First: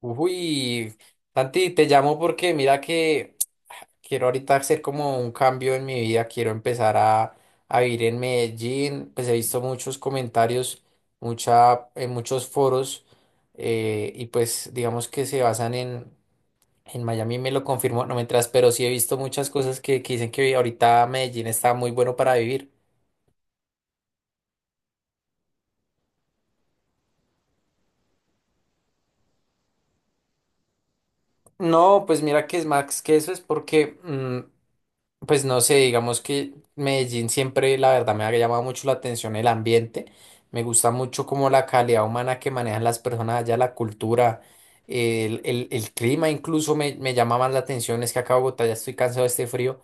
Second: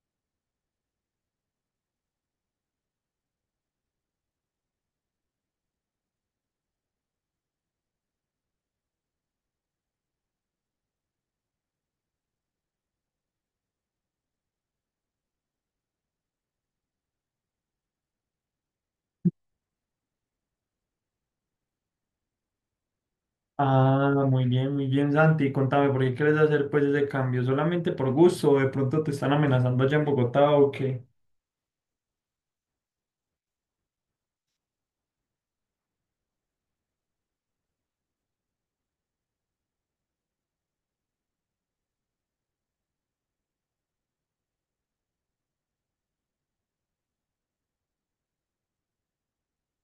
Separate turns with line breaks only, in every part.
Uy, Santi, te llamo porque mira que quiero ahorita hacer como un cambio en mi vida, quiero empezar a vivir en Medellín. Pues he visto muchos comentarios, mucha, en muchos foros y pues digamos que se basan en Miami, me lo confirmó, no mientras, pero sí he visto muchas cosas que dicen que ahorita Medellín está muy bueno para vivir.
Ah, muy bien, Santi. Contame, ¿por qué quieres hacer pues ese cambio? ¿Solamente por gusto o de pronto te están amenazando allá en Bogotá o qué?
No, pues mira que es más que eso, es porque... Pues no sé, digamos que Medellín siempre, la verdad, me ha llamado mucho la atención el ambiente. Me gusta mucho como la calidad humana que manejan las personas allá, la cultura, el, el clima incluso me, me llama más la atención. Es que acá en Bogotá ya estoy cansado de este frío.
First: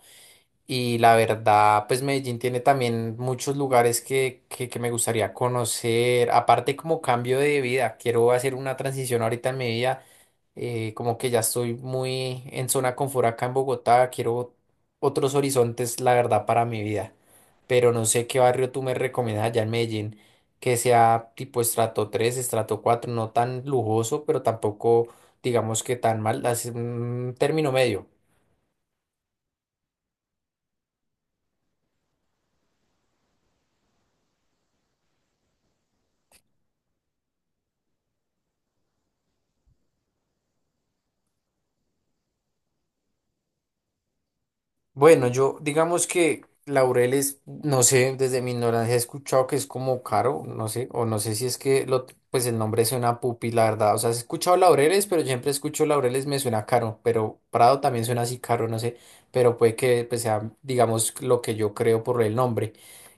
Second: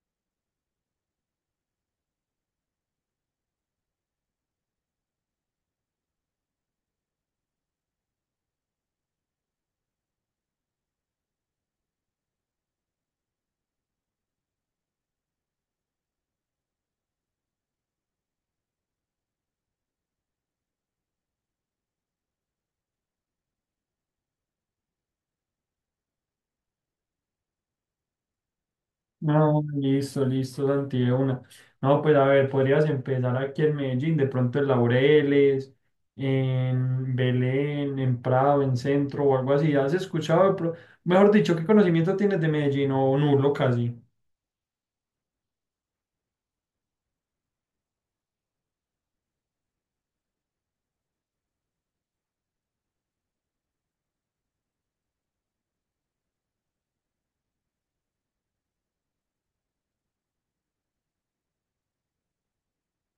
Y la verdad, pues Medellín tiene también muchos lugares que me gustaría conocer. Aparte, como cambio de vida, quiero hacer una transición ahorita en mi vida. Como que ya estoy muy en zona confort acá en Bogotá. Quiero otros horizontes, la verdad, para mi vida. Pero no sé qué barrio tú me recomiendas allá en Medellín que sea tipo estrato 3 estrato cuatro, no tan lujoso, pero tampoco digamos que tan mal. Así, un término medio.
No, listo, listo, Santi, de una. No, pues a ver, podrías empezar aquí en Medellín, de pronto en Laureles, en Belén, en Prado, en Centro o algo así. ¿Has escuchado? Mejor dicho, ¿qué conocimiento tienes de Medellín o nulo casi?
Bueno, yo digamos que Laureles, no sé, desde mi ignorancia he escuchado que es como caro, no sé, o no sé si es que lo, pues el nombre suena pupi, la verdad. O sea, he escuchado Laureles, pero siempre escucho Laureles, me suena caro, pero Prado también suena así caro, no sé, pero puede que pues, sea, digamos, lo que yo creo por el nombre.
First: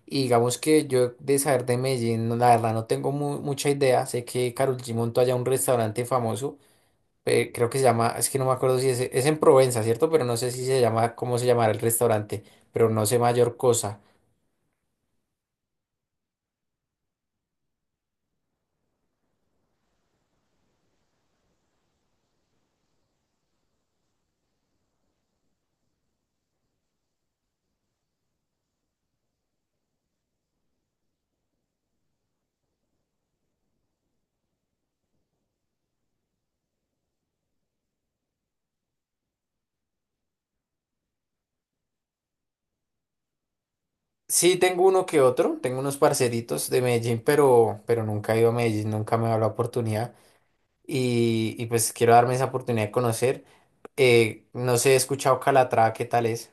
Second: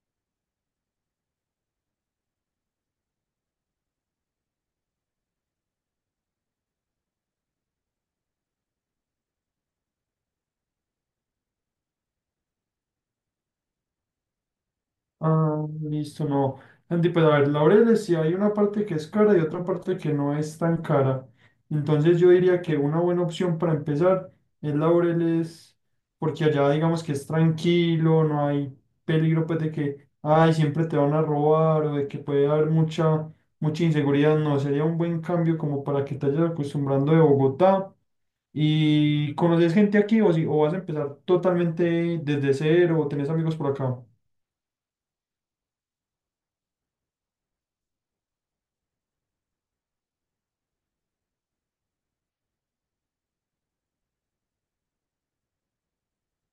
Y digamos que yo de saber de Medellín, no, la verdad no tengo mucha idea, sé que Karol G montó allá un restaurante famoso. Creo que se llama, es que no me acuerdo si es, es en Provenza, ¿cierto? Pero no sé si se llama, cómo se llamará el restaurante, pero no sé mayor cosa.
Ah, listo, no. Andy, pues a ver, Laureles, si hay una parte que es cara y otra parte que no es tan cara. Entonces yo diría que una buena opción para empezar es Laureles, porque allá digamos que es tranquilo, no hay peligro pues de que, ay, siempre te van a robar o de que puede haber mucha inseguridad. No, sería un buen cambio como para que te vayas acostumbrando de Bogotá. ¿Y conoces gente aquí o, si, o vas a empezar totalmente desde cero o tenés amigos por acá?
Sí, tengo uno que otro, tengo unos parceritos de Medellín, pero nunca he ido a Medellín, nunca me ha dado la oportunidad y pues quiero darme esa oportunidad de conocer. No sé, he escuchado Calatrava, ¿qué tal es?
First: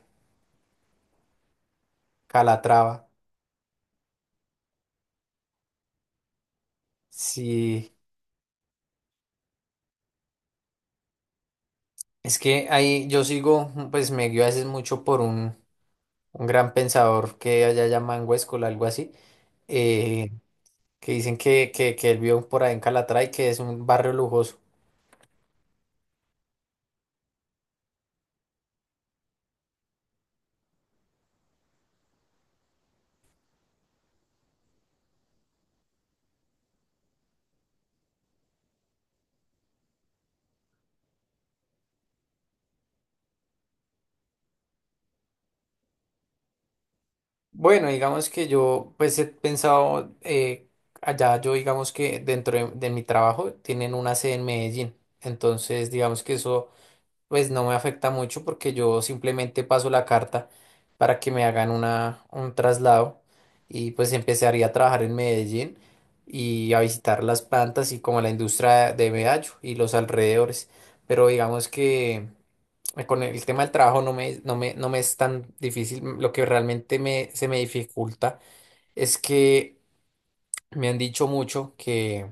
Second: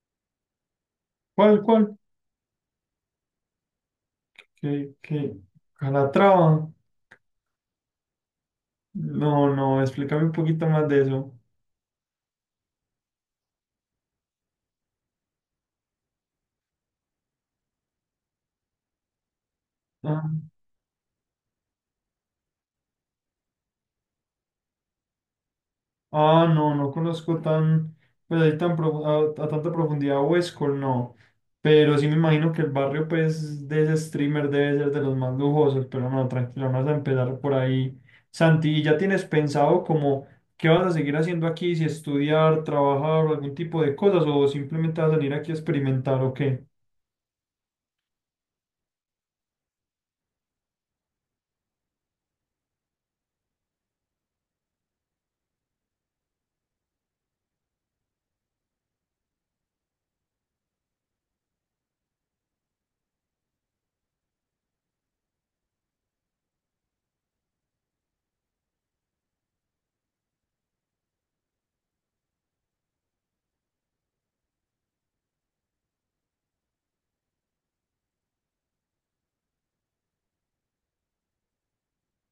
¿Cuál, cuál?
Calatrava,
Que Calatrava.
sí.
No, no, explícame un poquito más de eso.
Es que ahí yo sigo, pues me guío a veces mucho por un gran pensador que allá llaman Huéscola, algo así.
Ah,
Eh, que dicen que él vio por ahí en Calatrava y que es un barrio lujoso.
no, no conozco tan, pues ahí tan a tanta profundidad Huescol, no. Pero sí me imagino que el barrio, pues, de ese streamer debe ser de los más lujosos. Pero no, tranquilo, vamos a empezar por ahí. Santi, ¿y ya tienes pensado como qué vas a seguir haciendo aquí? Si estudiar, trabajar o algún tipo de cosas, o simplemente vas a venir aquí a experimentar o qué?
Bueno, digamos que yo pues he pensado, allá yo digamos que dentro de mi trabajo tienen una sede en Medellín, entonces digamos que eso pues no me afecta mucho porque yo simplemente paso la carta para que me hagan una, un traslado y pues empezaría a trabajar en Medellín y a visitar las plantas y como la industria de Medallo y los alrededores, pero digamos que... Con el tema del trabajo no me, no me, no me es tan difícil. Lo que realmente me, se me dificulta es que me han dicho mucho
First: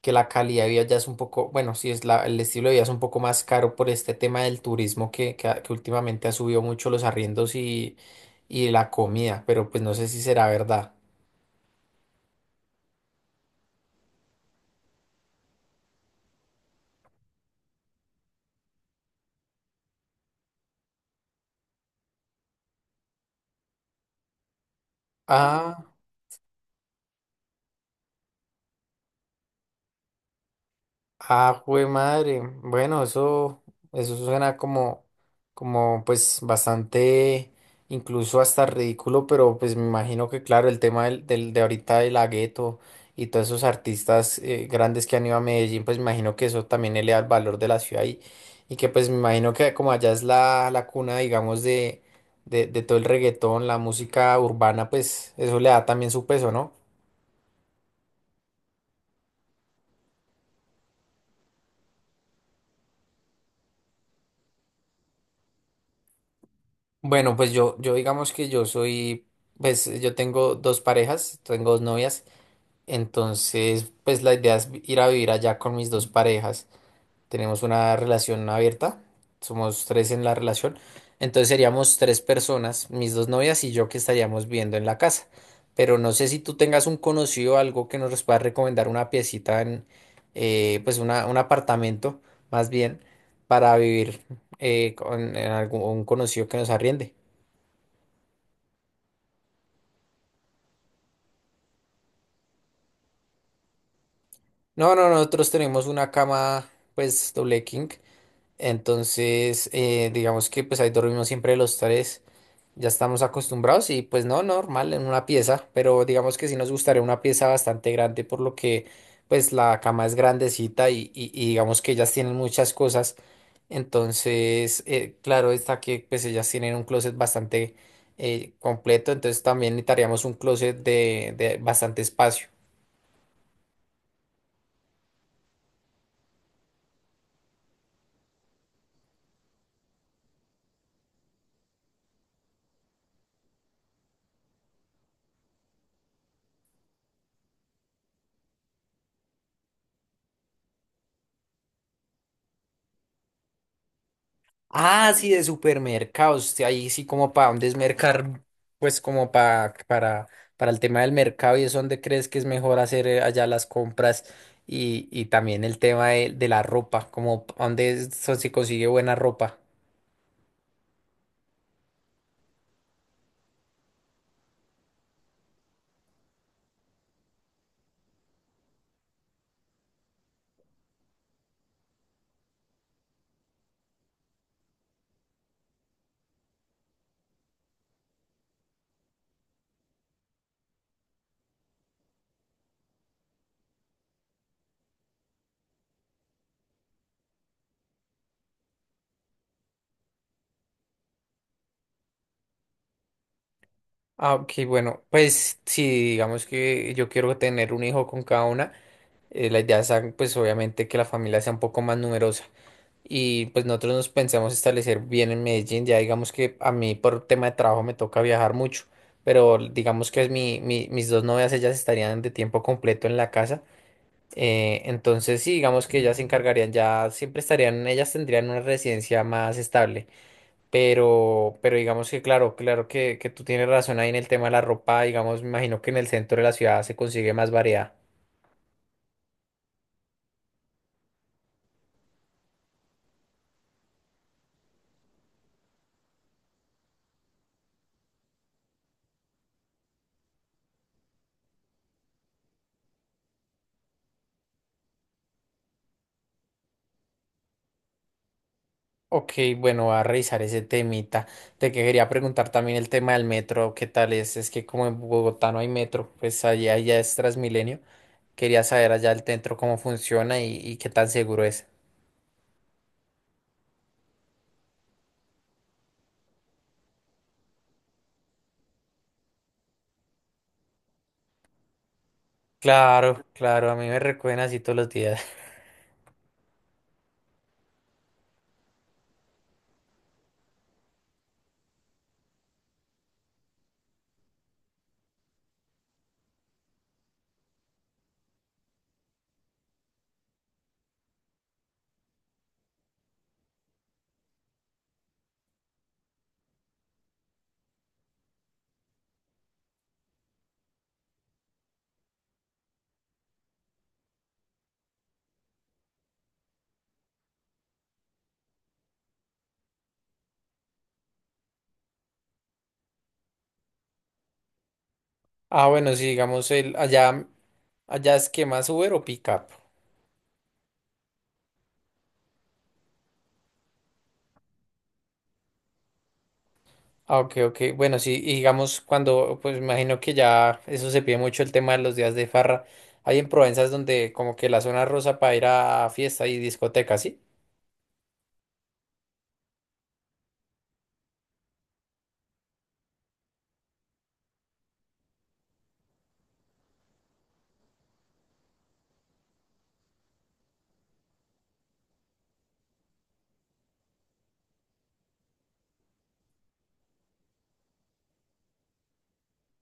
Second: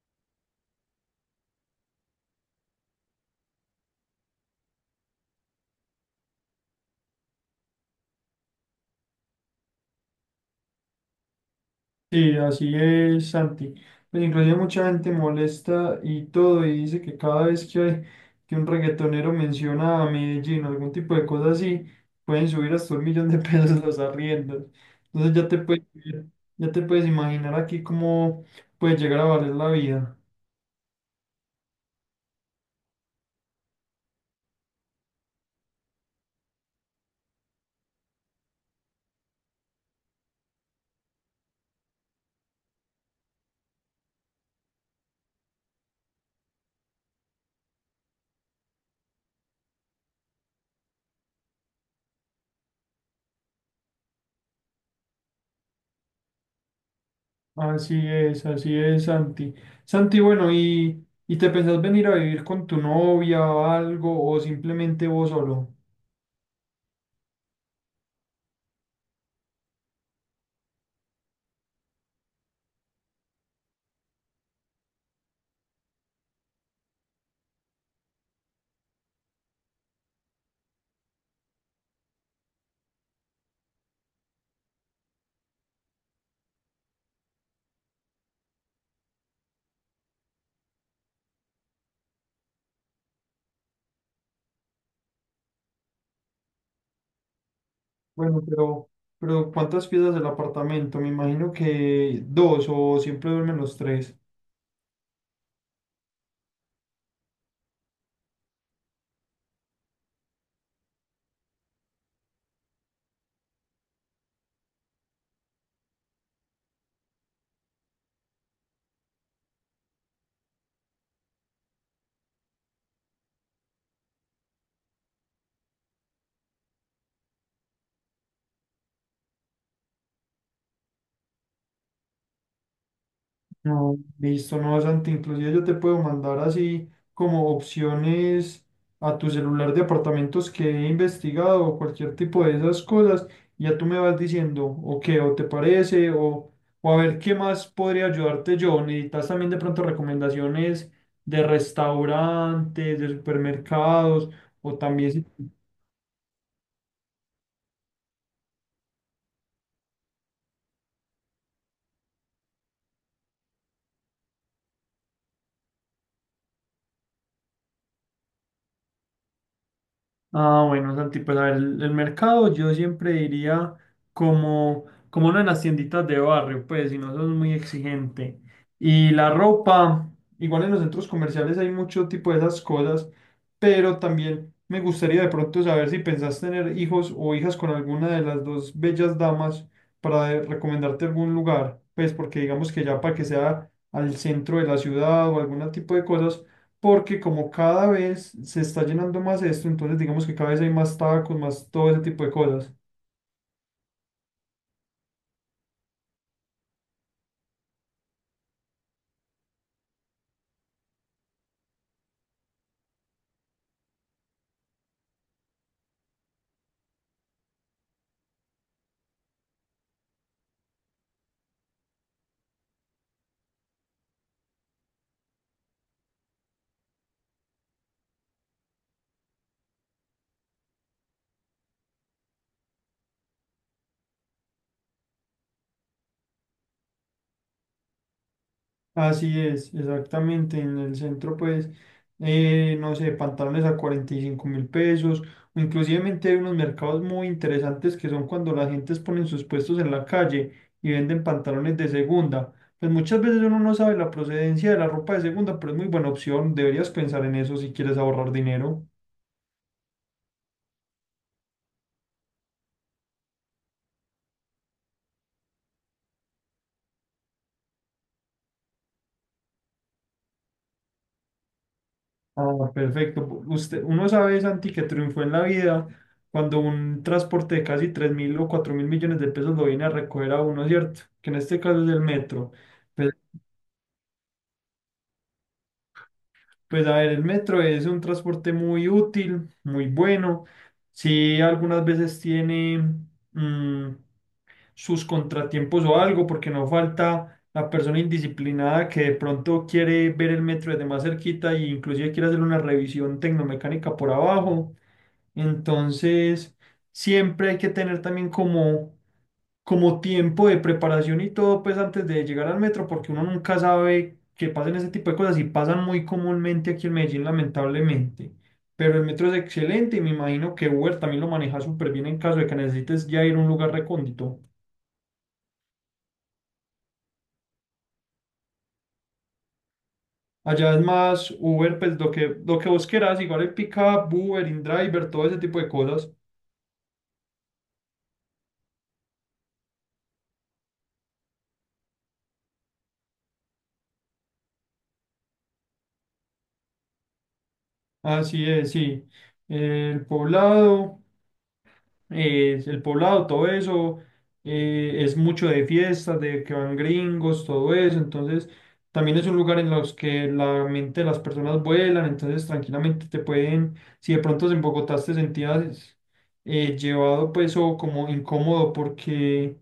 que la calidad de vida ya es un poco, bueno, sí es la, el estilo de vida es un poco más caro por este tema del turismo que, que últimamente ha subido mucho los arriendos y la comida, pero pues no sé si será verdad.
Sí, así es, Santi. Pues inclusive mucha gente molesta y todo, y dice que cada vez que un reggaetonero menciona a Medellín o algún tipo de cosa así, pueden subir hasta 1 millón de pesos los arriendos. Entonces ya te
Ah.
ya te puedes imaginar aquí cómo puede llegar a valer la vida.
Ah, jue madre. Bueno, eso suena como, como pues bastante, incluso hasta ridículo, pero pues me imagino que claro, el tema del, de ahorita de la gueto y todos esos artistas grandes que han ido a Medellín, pues me imagino que eso también eleva el valor de la ciudad y que pues me imagino que como allá es la, la cuna, digamos, de todo el reggaetón, la música urbana, pues eso le da también su peso, ¿no?
Así es, Santi. Santi, bueno, y te pensás venir a vivir con tu novia o algo, o simplemente vos solo?
Bueno, pues yo digamos que yo soy, pues yo tengo dos parejas, tengo dos novias, entonces pues la idea es ir a vivir allá con mis dos parejas. Tenemos una relación abierta, somos tres en la relación, entonces seríamos tres personas, mis dos novias y yo que estaríamos viviendo en la casa. Pero no sé si tú tengas un conocido, algo que nos pueda recomendar una piecita en, pues una, un apartamento más bien, para vivir con en algún un conocido que nos arriende.
Bueno, pero ¿cuántas piezas del apartamento? Me imagino que dos o siempre duermen los tres.
No, no, nosotros tenemos una cama, pues, doble king. Entonces, digamos que pues ahí dormimos siempre los tres. Ya estamos acostumbrados y pues no, normal en una pieza, pero digamos que sí nos gustaría una pieza bastante grande por lo que pues la cama es grandecita y, y digamos que ellas tienen muchas cosas. Entonces, claro está que pues ellas tienen un closet bastante completo, entonces también necesitaríamos un closet de bastante espacio.
No, listo, no, Santi. Inclusive yo te puedo mandar así como opciones a tu celular de apartamentos que he investigado o cualquier tipo de esas cosas. Y ya tú me vas diciendo, o qué, o te parece, o a ver qué más podría ayudarte yo. Necesitas también de pronto recomendaciones de restaurantes, de supermercados, o
Ah,
también si.
sí, de supermercados. Sí, ahí sí como para dónde es mercar, pues como para el tema del mercado y es donde crees que es mejor hacer allá las compras y también el tema de la ropa, como dónde se consigue buena ropa.
Ah, bueno, Santi, pues a ver, el mercado yo siempre diría como, como una de las tienditas de barrio, pues si no sos muy exigente. Y la ropa, igual en los centros comerciales hay mucho tipo de esas cosas, pero también me gustaría de pronto saber si pensás tener hijos o hijas con alguna de las dos bellas damas para recomendarte algún lugar, pues porque digamos que ya para que sea al centro de la ciudad o algún tipo de cosas porque como cada vez se está llenando más esto, entonces digamos que cada vez hay más tacos, más todo ese tipo de cosas.
Ah, ok, bueno, pues sí, digamos que yo quiero tener un hijo con cada una. La idea es pues obviamente que la familia sea un poco más numerosa. Y pues nosotros nos pensamos establecer bien en Medellín. Ya digamos que a mí por tema de trabajo me toca viajar mucho, pero digamos que es mi, mis dos novias, ellas estarían de tiempo completo en la casa. Entonces sí, digamos que ellas se encargarían, ya siempre estarían, ellas tendrían una residencia más estable. Pero digamos que claro, claro que tú tienes razón ahí en el tema de la ropa, digamos, me imagino que en el centro de la ciudad se consigue más variedad.
Así es, exactamente. En el centro, pues, no sé, pantalones a 45.000 pesos. O inclusivemente hay unos mercados muy interesantes que son cuando las gentes ponen sus puestos en la calle y venden pantalones de segunda. Pues muchas veces uno no sabe la procedencia de la ropa de segunda, pero es muy buena opción. Deberías pensar en eso si quieres ahorrar dinero.
Ok, bueno, voy a revisar ese temita. Te que quería preguntar también el tema del metro, ¿qué tal es? Es que como en Bogotá no hay metro, pues allá ya es Transmilenio. Quería saber allá el centro cómo funciona y qué tan seguro es.
Ah, perfecto. Usted, uno sabe, Santi, que triunfó en la vida cuando un transporte de casi 3.000 o 4.000 millones de pesos lo viene a recoger a uno, ¿cierto? Que en este caso es el metro. Pues,
Claro, claro, a mí me recuerdan así todos los días.
pues a ver, el metro es un transporte muy útil, muy bueno. Sí, algunas veces tiene mm, sus contratiempos o algo, porque no falta la persona indisciplinada que de pronto quiere ver el metro desde más cerquita e inclusive quiere hacer una revisión tecnomecánica por abajo. Entonces, siempre hay que tener también como tiempo de preparación y todo, pues antes de llegar al metro, porque uno nunca sabe que pasen ese tipo de cosas y pasan muy comúnmente aquí en Medellín, lamentablemente. Pero el metro es excelente y me imagino que Uber también lo maneja súper bien en caso de que necesites ya ir a un lugar recóndito.
Ah, bueno, sí, digamos, el, allá, allá es que más Uber o Pickup.
Allá es más Uber, pues lo que vos quieras, igual el pickup, Uber, InDriver, todo ese tipo de cosas.
Ah, ok, ok. Bueno, sí, y digamos, cuando, pues me imagino que ya eso se pide mucho el tema de los días de farra. Hay en Provenza es donde como que la zona rosa para ir a fiesta y discotecas, ¿sí?
Así es, sí. El poblado. El poblado, todo eso, es mucho de fiestas, de que van gringos, todo eso, entonces también es un lugar en los que la mente de las personas vuelan, entonces tranquilamente te pueden, si de pronto en Bogotá te sentías llevado pues o como incómodo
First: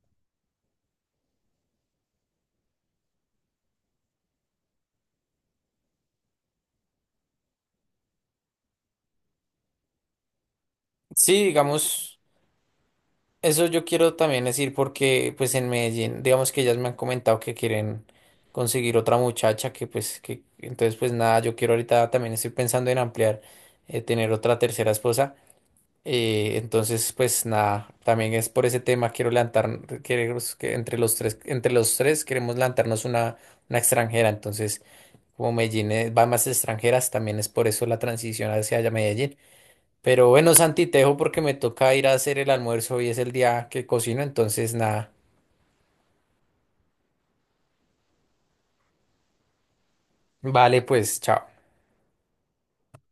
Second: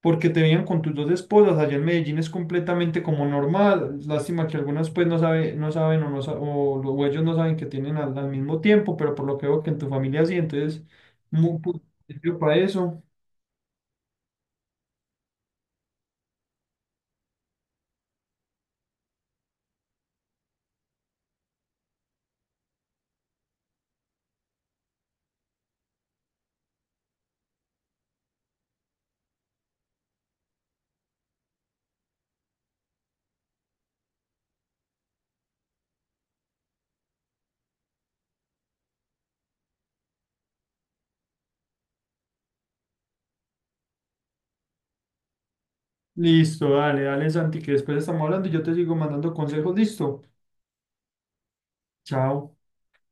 porque te veían con tus dos esposas. Allá en Medellín es completamente como normal. Lástima que algunas pues no sabe, no saben o, no, sa- o, lo- o ellos no saben que tienen al mismo tiempo, pero por lo que veo que en tu familia sí, entonces,
Sí,
muy
digamos,
positivo para eso.
eso yo quiero también decir porque pues en Medellín, digamos que ellas me han comentado que quieren conseguir otra muchacha que pues que entonces pues nada, yo quiero ahorita también estoy pensando en ampliar, tener otra tercera esposa. Entonces pues nada, también es por ese tema quiero levantar, queremos que entre los tres queremos levantarnos una extranjera. Entonces, como Medellín va más extranjeras, también es por eso la transición hacia allá Medellín. Pero bueno, Santi, te dejo porque me toca ir a hacer el almuerzo. Hoy es el día que cocino, entonces nada.
Listo, dale, dale, Santi, que después estamos hablando y yo te sigo mandando consejos. Listo,
Vale, pues, chao.
chao.